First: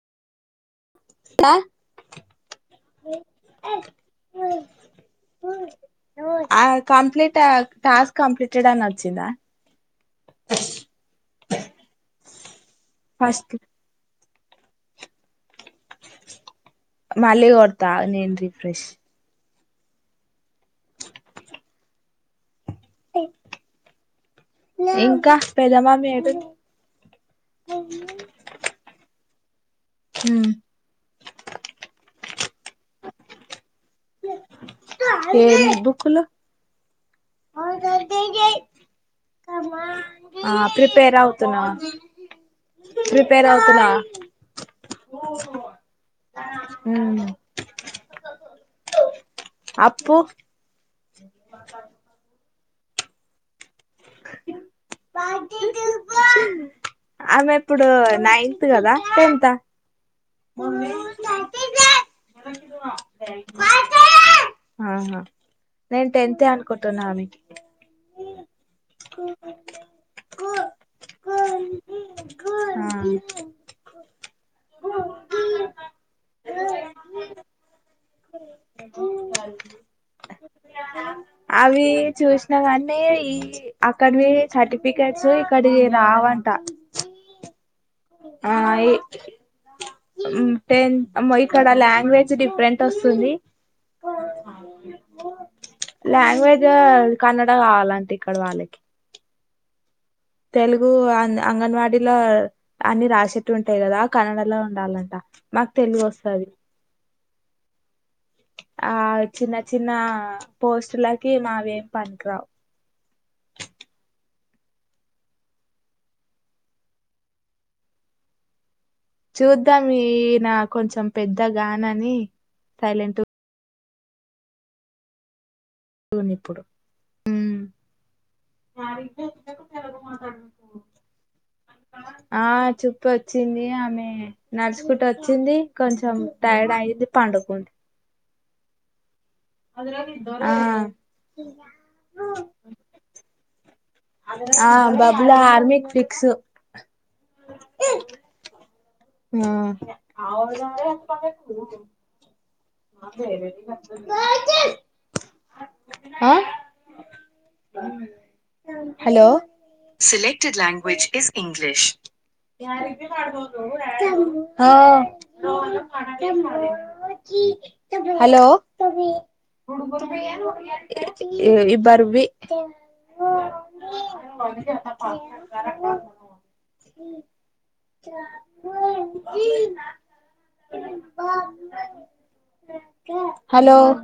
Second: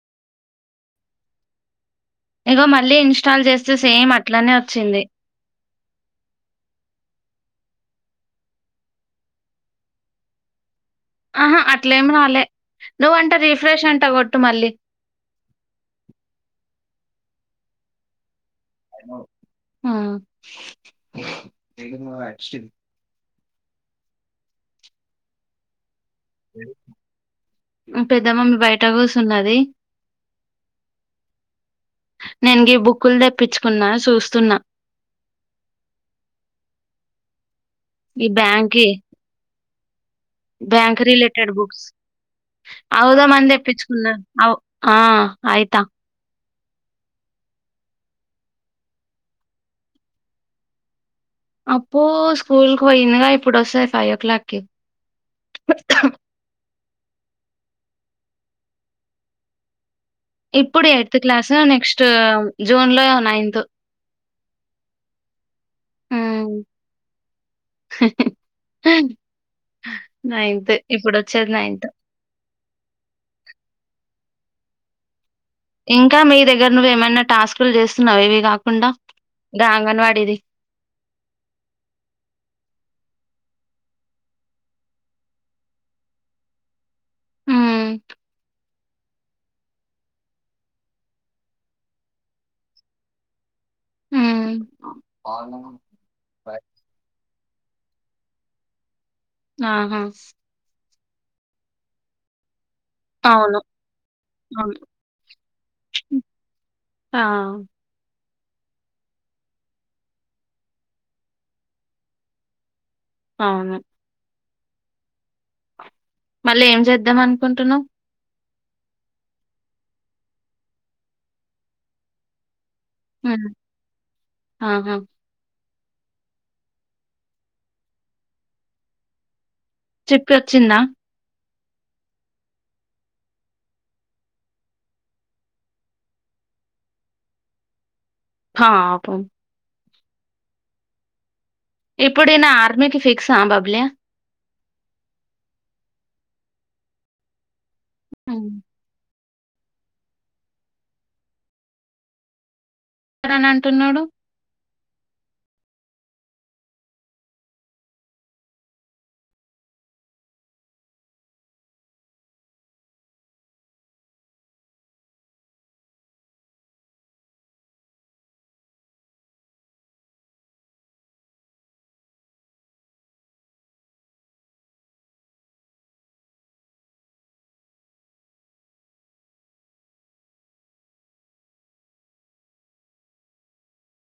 కా ఇగో మళ్ళీ ఇన్స్టాల్ చేస్తే సేమ్ అట్లనే వచ్చింది ఆ కంప్లీట్ టాస్క్ కంప్లీటెడ్ అని వచ్చిందా ఆహా అట్లేమి రాలే నువ్వంటా ఫస్ట్ రిఫ్రెష్ అంట కొట్టు కొట్టు మళ్ళీ మళ్ళీ కొడతా నేన్ రిఫ్రెష్ ఆ ఇంకా పెదమమ్మి పెద్దమమ్మ మీ బయటకు వస్త సున్నది హ నెన్ గీ బుక్కులు తెప్పిచూ ఏ బుక్లో ఈ బ్యాంక్కి మా బ్యాంక్ రిలేటెడ్ బుక్స్ అవుదా ప్రిపేర్ మంది అవుతున్నా తెప్పించుకున్నా ఆ అయితా అప్పు అప్పు స్కూల్కి పోయింది ఇప్పుడ వస్తాది ఫైవ్ ఓ క్లాక్కి ఆమె ఇప్పుడు నైన్త్ కదా టెన్త్ ఆ ఇప్పుడు ఎయిత్ క్లాసు నెక్స్ట్ జూన్ లో నైన్త్ ఆహా నేను టెన్తే హ్మ్. అనుకుంటున్నా నైన్త్ ఇప్పుడొచ్చేది నైన్త్. గానీ ఇంకా మీ దగ్గర నువ్వేమైనా టాస్కులు చేస్తున్నావా ఇవి కాకుండా? గా అంగన్వాడీది. అవి చూసిన కానీ ఈ అక్కడివి సర్టిఫికెట్స్ ఇక్కడి రావంట హ్మ్. ఆఈ టెన్ ఇక్కడ లాంగ్వేజ్ డిఫరెంట్ వస్తుంది హ్మ్. లాంగ్వేజ్ కన్నడ అలంటే ఇక్కడ వాళ్ళకి ఆహా తెలు గు అంగన్వాడీలో అన్ని రాసేట్టు అవును. ఉంటాయి కదా కన్నడలో అవును. ఉండాలంట మాకు తెలుగు వస్తది ఆ! ఆ చిన్న చిన్న పోస్టులకి మావేం పనికిరావు అవును మళ్ళీ ఏం చేద్దాం అనుకుంటున్నావ్ చూద్దాం ఈ నా కొంచెం పెద్ద గాన అని సైలెంట్ హ్మ్. ఆహా టు వన్ ఇప్పుడు ఉమ్ చిట్కొచ్చిందా? ఆ చూప్ప వచ్చింది ఆమె నడుచుకుంటూ వచ్చింది కొంచెం టైర్డ్ అయింది పండుకుంది పాపామ్ అ ఇప్పుడె నా ఆర్మీకి ఫిక్స్ బబ్లి ఆ బబ్లా ఆర్మీ కి ఫిక్స్ హ్మ్. అమ్ అని అంటున్నాడు. ఆ hello selected language is English hello ఇబ్బరవి హలో